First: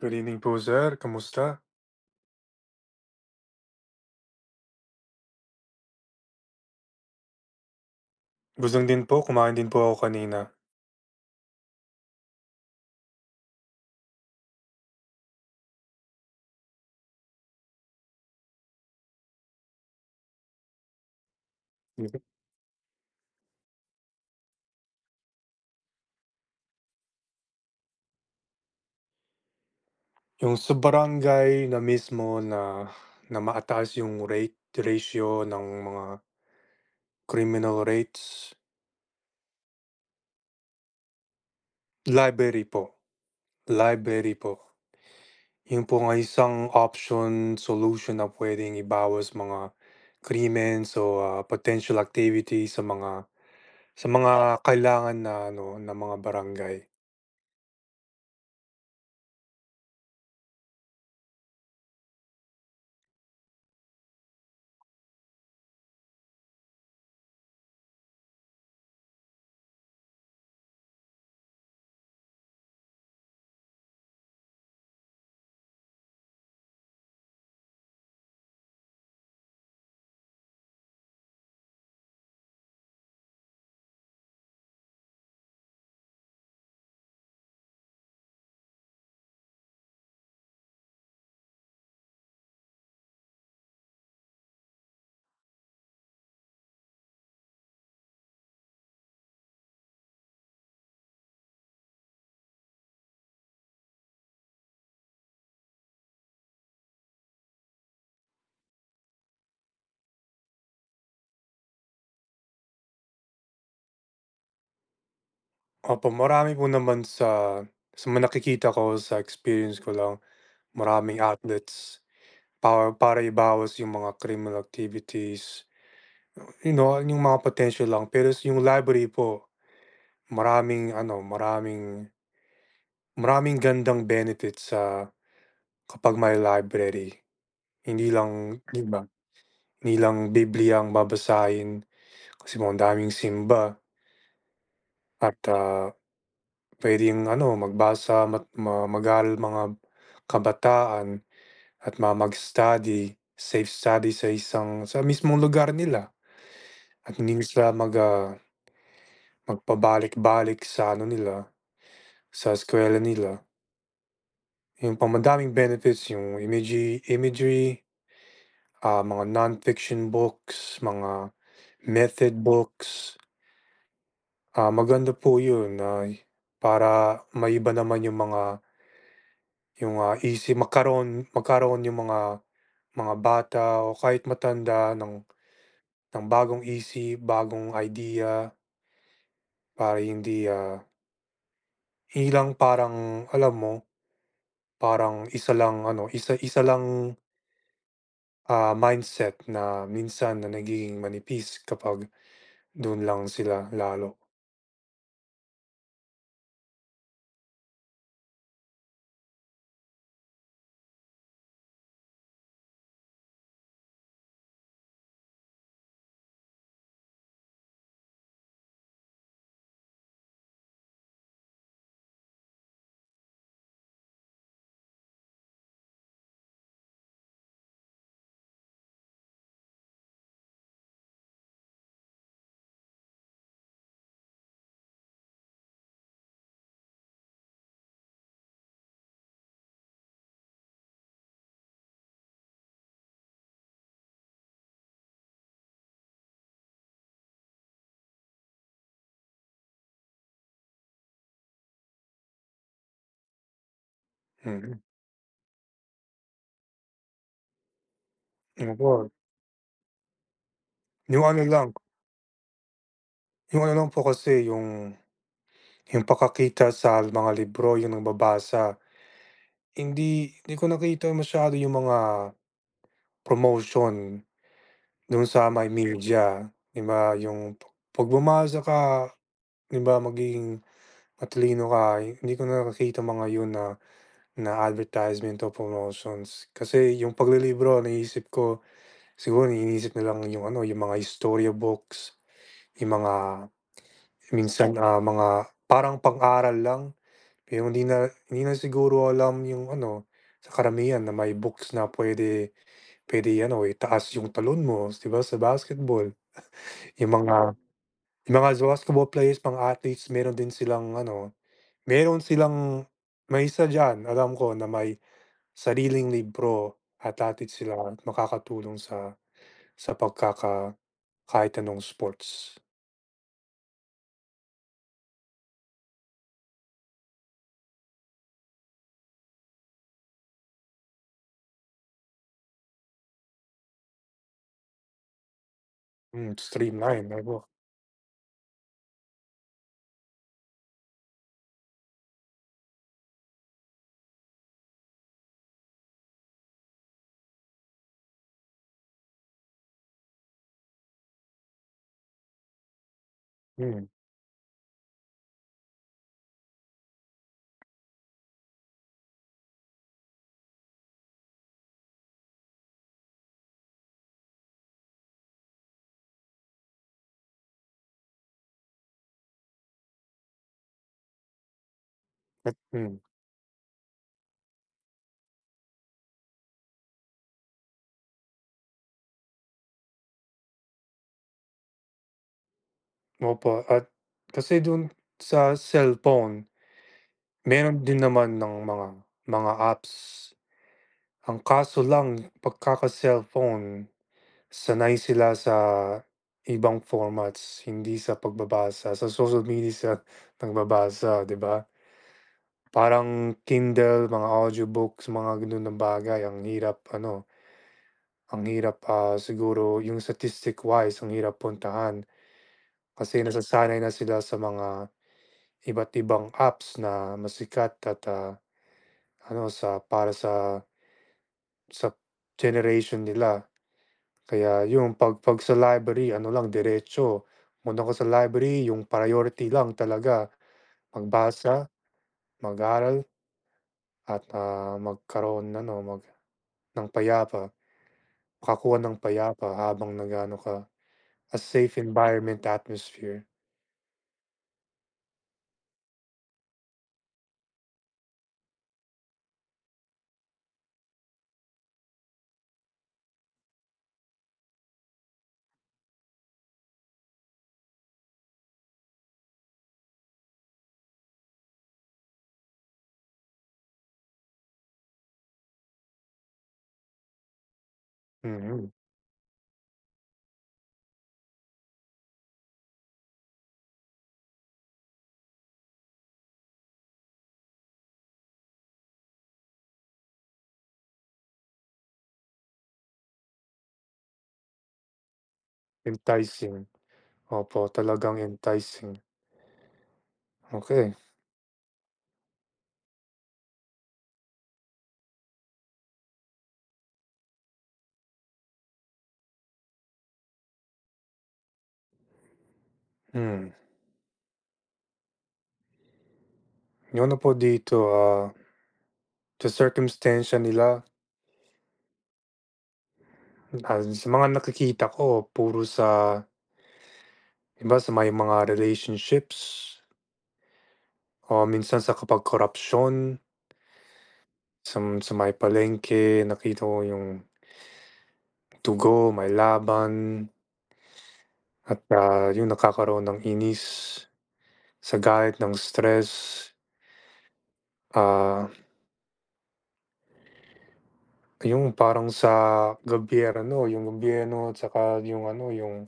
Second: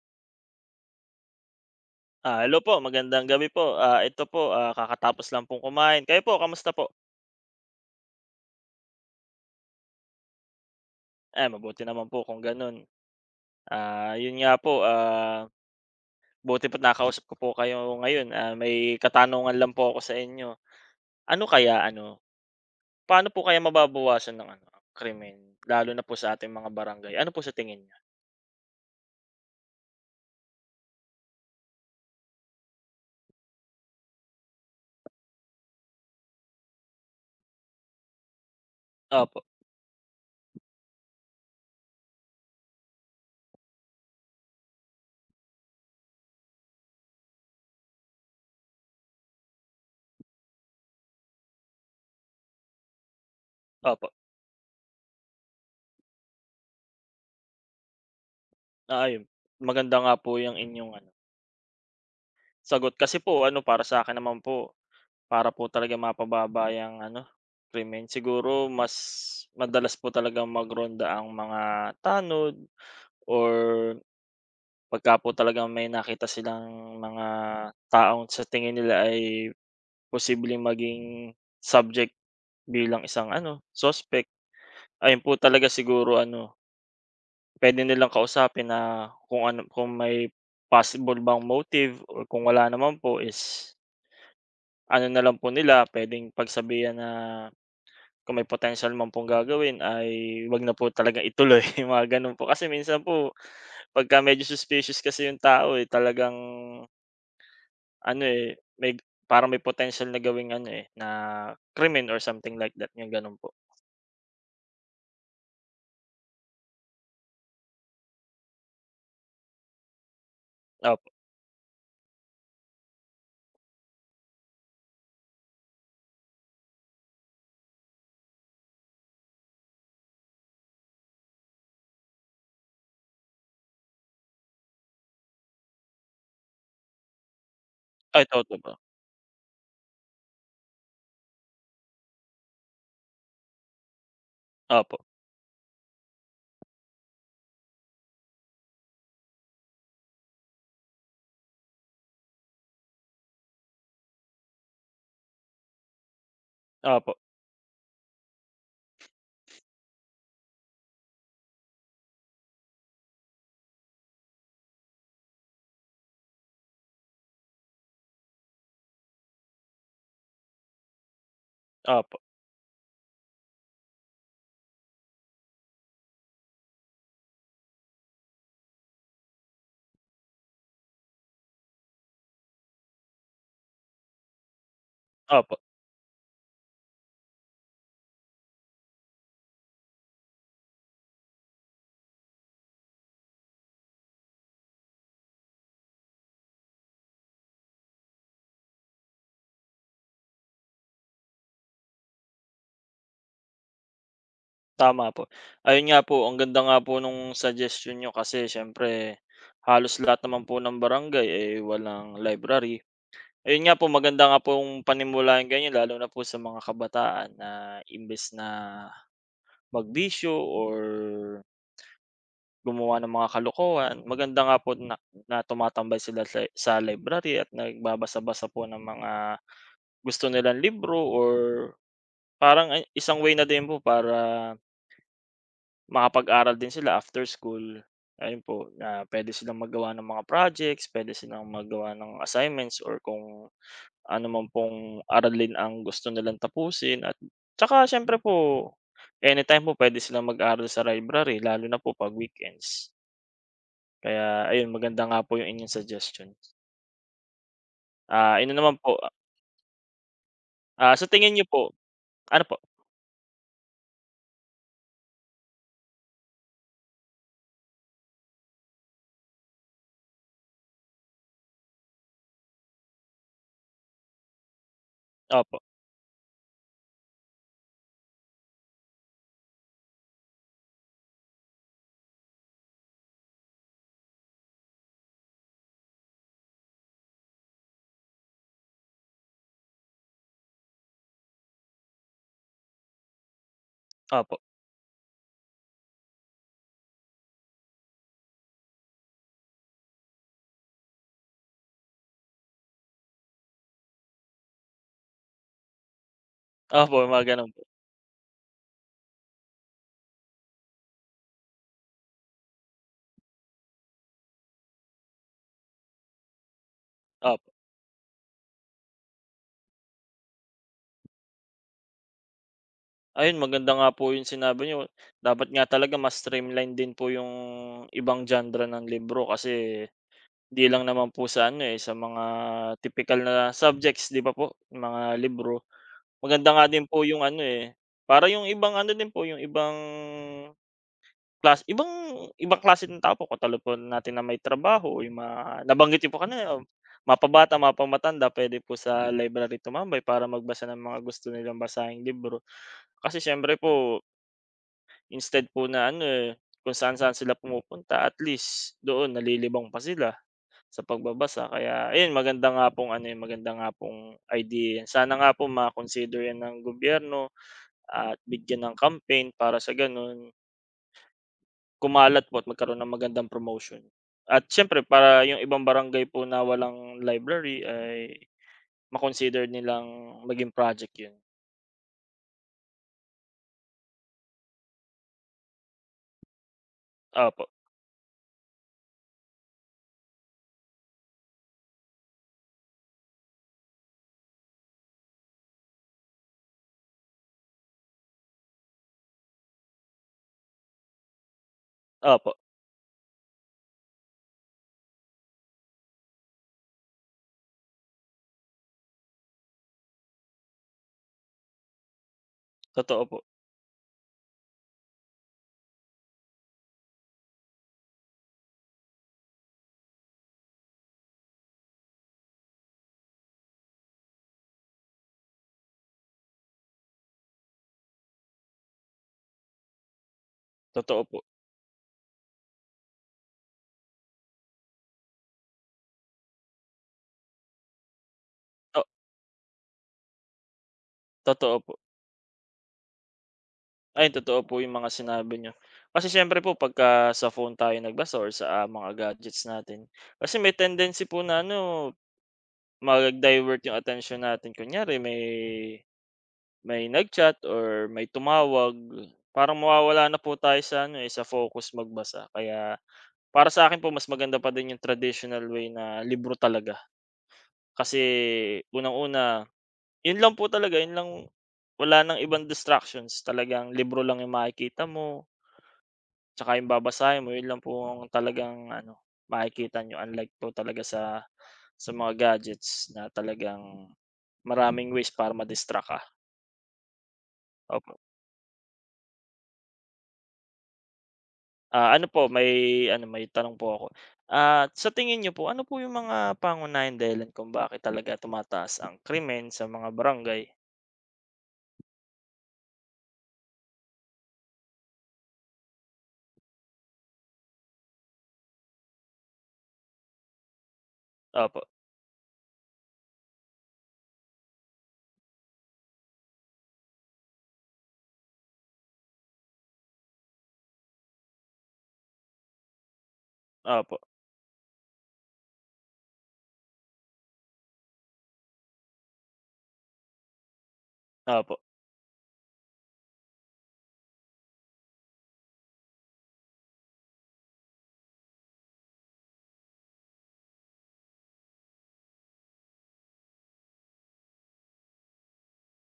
Good evening po sir, kamusta? Hello po, magandang gabi po. Ito po, kakatapos lang pong kumain. Kayo po, kamusta po? Gutom din po, kumain din po ako kanina. Eh, mabuti naman po kung ganun. Yun nga po, buti po't nakausap ko po kayo ngayon. May katanungan lang po ako sa inyo. Ano kaya, ano, Mhm. paano po kaya mababawasan ng ano, ang krimen, lalo na po sa ating mga barangay? Ano po sa tingin niyo? Yung sa barangay na mismo na na mataas yung ratio ng mga criminal rates, Opo, library po, library po. Yun po nga isang option, solution na pwedeng ibawas mga krimen o potential activity sa opo. mga kailangan na ano, na mga barangay. Ayun. Maganda nga po yung inyong ano, sagot. Kasi po, ano, para sa akin naman po, para po talaga mapababa yang ano, krimen. Siguro mas madalas po talagang magronda ang mga tanod or pagka po talagang may nakita silang mga taong sa tingin nila ay posibleng maging subject bilang isang ano, suspect. Ayun po talaga siguro ano, pwede nilang kausapin na kung ano kung may possible bang motive or kung wala naman po is ano na lang po nila, puwedeng pagsabihan na kung may potential man pong gagawin ay wag na po talaga ituloy mga gano'n po. Kasi minsan po pagka medyo suspicious kasi yung tao, eh, talagang ano, eh, may parang may potential na gawing ano, eh, na krimen or something like that, yung gano'n po. Opo, marami po naman sa mga nakikita ko, sa experience ko lang, Opo, maraming outlets para para ibawas yung mga criminal activities, yung mga potential lang. Pero s yung library po, maraming ano, maraming maraming gandang benefits sa kapag may library. Hindi ay lang totoo po. 'di ba, hindi lang Bibliya ang babasahin kasi po daming simba. Opo, At, puwedeng ano, magbasa, mat ma mag-aral mga kabataan at mag-study, safe study sa isang sa mismong lugar nila. At opo, hindi na sila magpabalik-balik sa ano nila, sa eskuwela nila. Yung pa benefits yung imagery imagery, mga fiction books, mga opo, method books. Ah, maganda po yun na para maiba naman yung mga yung, isip magkaroon magkaroon yung mga bata o kahit matanda opo, ng bagong isip, bagong idea para hindi, ilang parang alam mo, parang isa lang ano, isa isa lang, mindset na minsan na nagiging manipis kapag dun lang sila lalo. tama po. Ayun nga po, ang ganda nga po nung suggestion niyo kasi siyempre halos lahat naman po ng barangay, eh, walang library. Ayun nga po, maganda nga pong panimulaan ganyan lalo na po sa mga kabataan na imbes na magbisyo or gumawa ng mga kalokohan, maganda nga po na na tumatambay sila sa library at nagbabasa-basa po ng mga gusto nilang libro or parang ay isang way na din po para makapag-aral din sila after school. Ayun po, na pwede silang magawa ng mga projects, pwede silang magawa ng assignments or kung ano man pong aralin ang gusto nilang tapusin at tsaka siyempre po, anytime po puwede silang mag-aral sa library lalo na po 'pag weekends. Kaya ayun Mm, maganda nga po yung inyong suggestion. Ano naman po, opo. Sa Yung tingin ano niyo lang po ano po? yung ano lang po kasi yung pakakita sa mga libro, yung nababasa. Hindi hindi ko nakita masyado yung mga promotion dun sa Opo, may media, 'di ba? Yung pag bumasa ka, 'di ba, magiging matalino ka, hindi ko nakakita mga yun na na advertisement o promotions. Kasi yung paglilibro naisip ko, siguro iniisip nilang yung ano, yung mga historia storybooks, yung mga opo, minsan, mga parang pang-aral lang. Yung hindi na siguro alam yung ano, sa karamihan na may books na puwede puwede ano, itaas yung talon mo, 'di ba, sa basketball. opo Yung mga gano'n mga po, yung mga basketball players, mga athletes, meron din silang ano, meron silang may isa diyan alam ko na may sariling libro at opo. athletes sila makakatulong sa pagkaka kahit anong sports. Ayun maganda nga po yung sinabi niyo, dapat nga talaga mas streamline din po yung ibang genre ng libro kasi di lang naman po sa ano, eh, sa mga tipikal na subjects 'di ba po, mga libro. Hmm, Maganda nga din streamline, po yung ano, nako. eh, para yung ibang ano din po, yung ibang klase ibang ibang klase ng tao po katulad po natin na may trabaho, yung mga nabanggit niyo po kanina, mapabata, mapamatanda, puwede po sa library tumambay para magbasa ng mga gusto nilang basaheng libro. Kasi siyempre Hmm, po instead po na ano, eh, kung saan-saan sila pumupunta at least doon nalilibang pa sila sa pagbabasa. Kaya ayun maganda nga pong ano, eh, maganda nga pong idea yan. Sana nga po ma-consider yan ng gobyerno at bigyan ng campaign para sa gano'n kumalat po at magkaroon ng hmm. magandang promotion. At siyempre para yung ibang barangay po na walang library ay ma-consider nilang maging project 'yun. Opo, at kasi dun sa cellphone Opo, meron din naman ng mga apps. Ang kaso lang pagkaka-cellphone, sanay sila sa ibang formats, hindi sa pagbabasa. Sa social media sila nagbabasa, 'di ba? opo, Parang Kindle, mga audiobooks, mga gano'n na bagay, ang hirap ano, ang hirap, siguro yung statistic wise ang hirap puntahan. totoo Kasi po, nasasanay na sila sa mga iba't ibang apps na masikat sikat at, ano sa para sa sa generation nila. Kaya yung 'pag sa library ano lang diretso, punta ka sa library yung priority lang talaga totoo po, magbasa, mag-aral at, magkaroon ano mag ng payapa, makakuha to ng payapa habang nagano ka. A totoo po. safe environment atmosphere. Ay totoo po yung mga sinabi niyo. Kasi siyempre po pagka sa phone tayo nagbasa or sa, mga gadgets natin, kasi may tendency po na ano, mag-divert yung attention natin. Kunyari may nag-chat or may tumawag, parang mawawala na po tayo sa ano, eh, sa focus magbasa kaya para sa akin po mas maganda pa din yung traditional way na libro talaga. Kasi Mm, unang-una, yun lang po talaga, yun lang wala ng ibang distractions, talagang libro lang yung makikita mo, tsaka yung babasahin mo, yun lang po ang talagang ano, makikita niyo unlike po talaga sa mga gadgets na talagang maraming ways para ma-distract ka, enticing. Opo, opo. talagang enticing. Okay. Ano po may ano, may tanong po ako. Sa tingin niyo po ano po yung mga pangunahing dahilan kung bakit talaga tumataas ang krimen sa mga barangay? Hmm, yung ano po dito, sa circumstance nila. Opo, Ah, sa mga nakikita ko puro sa iba sa may mga relationships o minsan sa kapag korapsyon, opo, sam sa may palengke nakita ko yung dugo, may laban opo. at, yung nagkakaroon ng inis sa galit ng stress. Ah, yung parang sa gobyerno, yung gobyerno at saka yung ano,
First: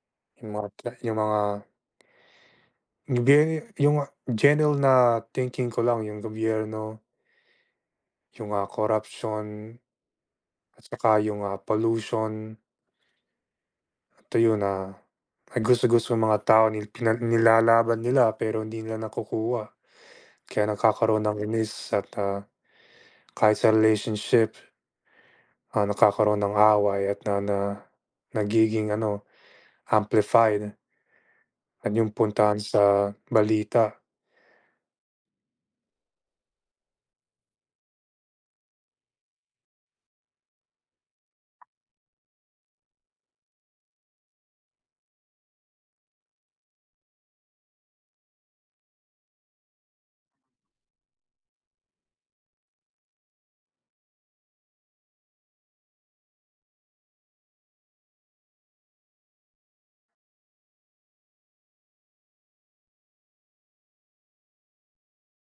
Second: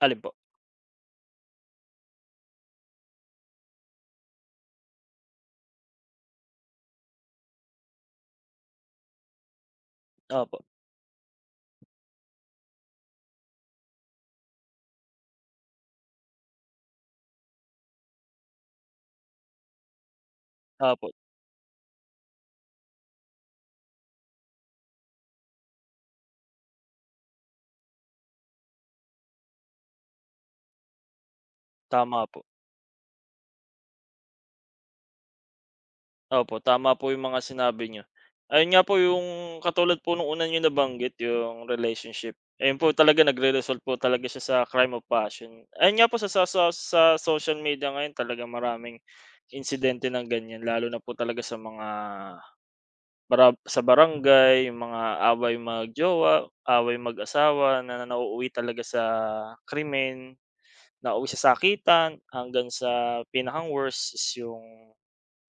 Alin po? yung mga ta yung mga gobyerno yung general na thinking ko lang yung gobyerno. Yung, corruption Opo, at saka yung, pollution at ayun, ay gusto-gusto ng mga tao nil pina nilalaban nila pero hindi nila nakukuha kaya opo, nakakaroon ng inis at, kahit sa relationship, nakakaroon ng away at na na nagiging ano, amplified at yung tama po. puntahan sa balita. Opo, tama po yung mga sinabi niyo. Ayun nga po yung katulad po nung una niyo nabanggit yung relationship. Ayun po talaga nagre-result po talaga siya sa crime of passion. Ayun nga po sa social media ngayon talaga maraming insidente ng ganyan lalo na po talaga sa mga para sa barangay, yung mga away mag-jowa, away mag-asawa na nauuwi talaga sa krimen, nauuwi sa sakitan, hanggang sa pinakang-worst is yung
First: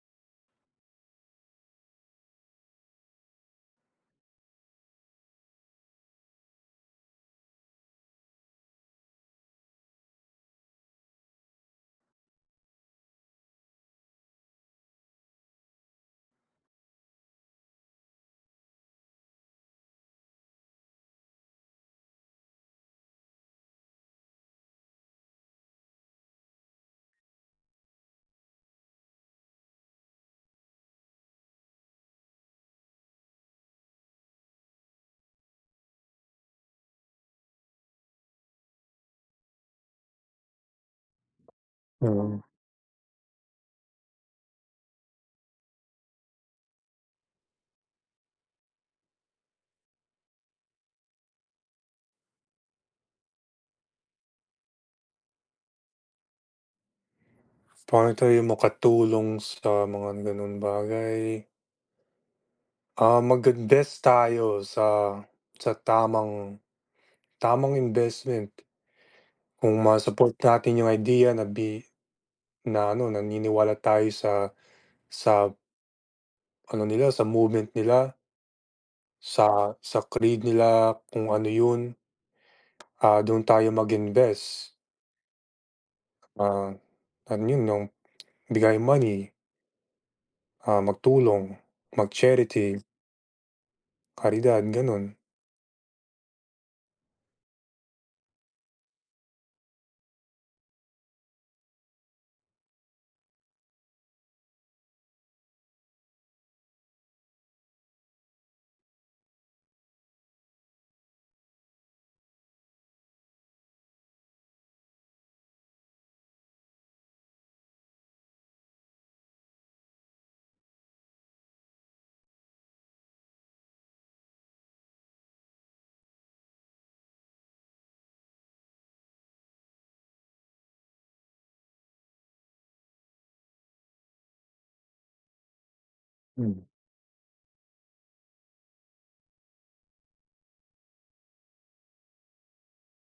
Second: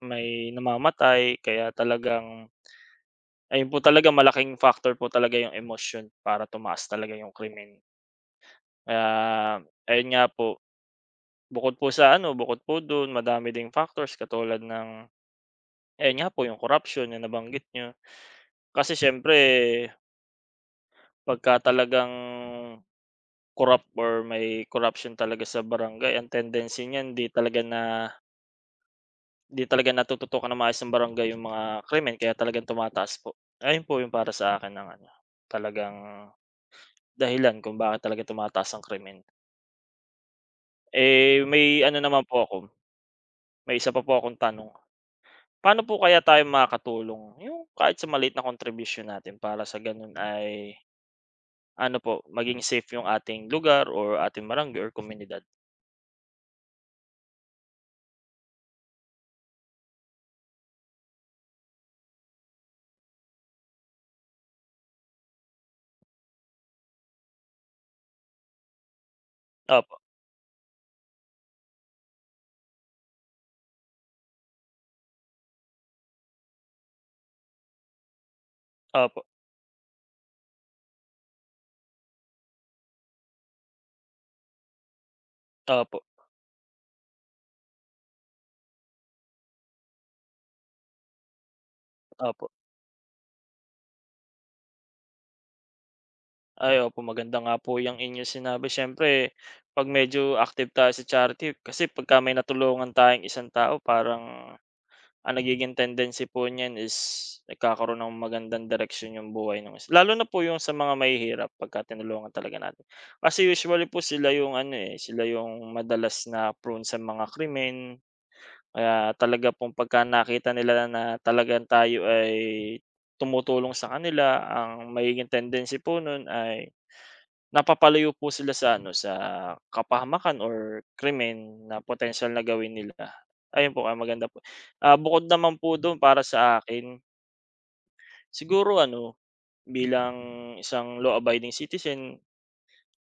may namamatay. Kaya talagang ayun po talaga malaking factor po talaga yung emotion para tumaas talaga yung krimen. Kaya ayun nga po, bukod po dun madami ding factors katulad ng ayun nga po yung corruption na nabanggit niyo. Kasi siyempre pagka talagang corrupt or may corruption talaga sa barangay ang tendency niyan 'di talaga natututukan ng maayos ng barangay yung mga krimen kaya talagang tumataas po. Ayun po yung para sa akin ang ano, talagang dahilan kung bakit talaga tumataas ang krimen. Eh, Mm. May isa pa po akong tanong. Paano po kaya tayo makakatulong yung kahit sa maliit na contribution natin para sa gano'n ay ano po, maging safe yung ating lugar or ating barangay or komunidad? Paano tayo makatulong sa mga gano'ng bagay? Ah, mag-invest tayo sa tamang tamang investment. Kung Opo, ma-support natin yung idea na bi na ano, naniniwala tayo sa ano nila, sa movement nila, opo, sa creed nila, kung ano yun, dun tayo mag-invest. opo, Ah, ano yun, yung bigay money, magtulong, opo. mag-charity, karidad, ganun. Ay, opo, maganda nga po yang inyong sinabi. Siyempre, 'pag medyo active tayo sa charity kasi pagka may natulungan tayong isang tao parang ang nagiging tendency po niyan is nagkakaroon ng magandang direksyon yung buhay ng isa lalo na po yung sa mga mahihirap pagka tinulungan talaga natin. Kasi usually po sila yung ano, eh, sila yung madalas na prone sa mga krimen, kaya talaga pong pagka nakita nila na talagang tayo ay tumutulong sa kanila, ang magiging tendency po nun ay napapalayo po sila sa ano, sa kapahamakan or krimen na potensyal na gawin nila. Ayun po, maganda po. Bukod naman po dun para Hmm, sa akin, siguro ano, bilang isang law-abiding citizen,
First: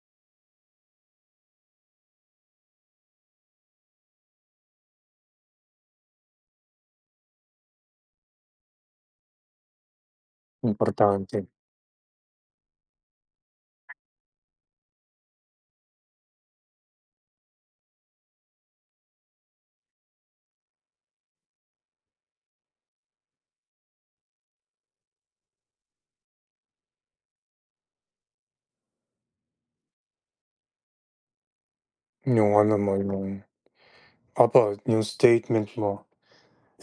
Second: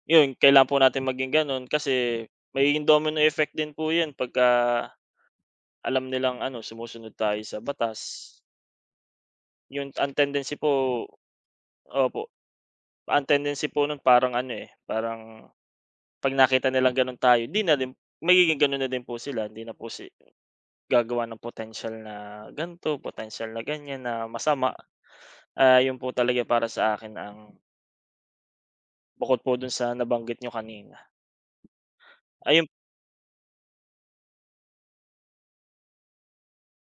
yun kailangan po natin maging ganun kasi may domino effect din po yun pagka alam nilang ano, sumusunod tayo sa batas. Yun ang tendency po importante. opo, ang tendency po nun parang ano, eh, parang 'pag nakita nilang gano'n tayo di na din magiging gano'n na din po sila hindi na po gagawa ng potential na gan'to, potential na ganyan na masama. 'Yun po talaga para sa akin ang bukod po dun sa nabanggit niyo kanina. Yung Ayun ano mo, yung apa yung statement mo.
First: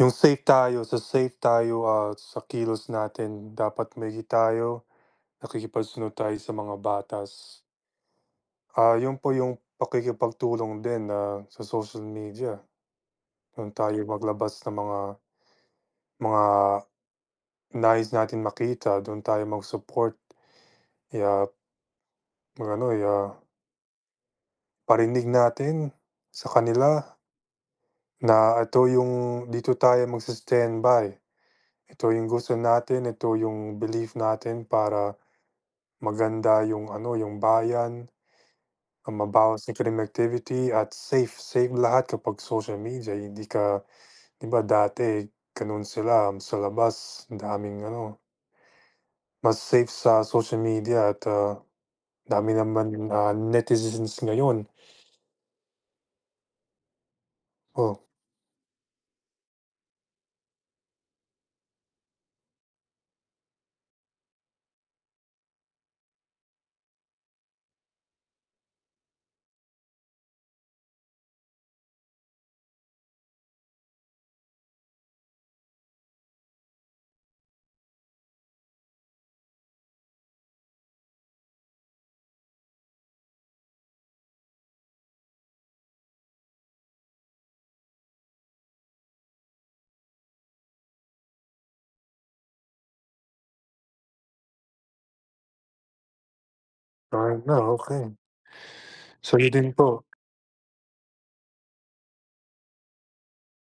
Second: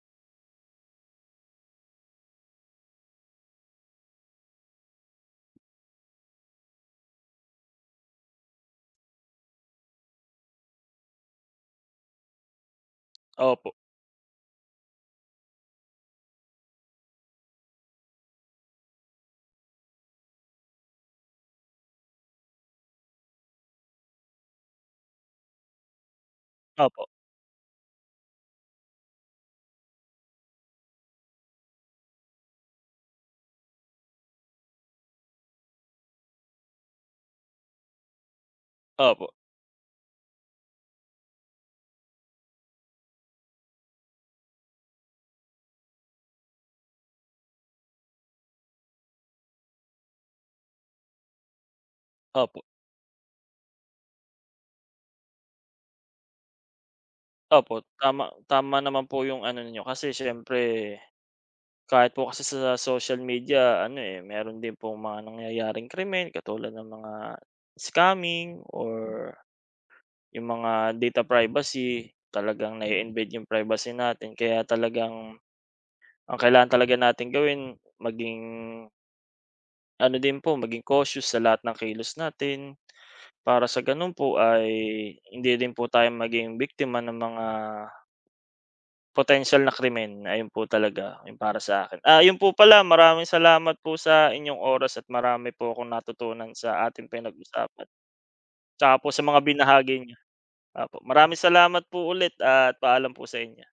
Yung safe tayo, sa safe tayo, sa kilos natin dapat maigi tayo, nakikipagsunod tayo sa mga batas. Ah, yun po yung pakikipagtulong din na sa social media. Doon opo, tayo maglabas ng mga nais natin makita, doon tayo mag-support. Iya mag-ano, iya parinig natin sa kanila opo, na ito yung dito tayo magsi-standby. Ito yung gusto natin, ito yung belief natin para maganda yung ano, yung bayan, ang opo, mabawas sa crime activity at safe, safe lahat kapag social media hindi ka 'di ba dati gano'n sila sa labas, ang daming ano, mas safe sa social media at, dami opo, naman, netizens ngayon. opo, Oh, tama, tama naman po 'yung ano ninyo kasi siyempre kahit po kasi sa social media ano, eh, meron din po mga nangyayaring krimen katulad ng mga scamming or yung mga data privacy, talagang na embed yung privacy natin kaya talagang ang kailangan talaga natin gawin maging ano din po, maging cautious sa lahat ng kilos natin para sa ganun po ay hindi din po tayo maging biktima ng mga potential na krimen. Ayun po talaga yung para sa akin. Yun po pala maraming salamat po sa inyong oras at marami po akong natutunan sa ating ayun na, pinag-usapan, okey. tsaka po sa mga Sa'yo din po. binahagi niya. Opo, maraming salamat po ulit at paalam po sa inyo.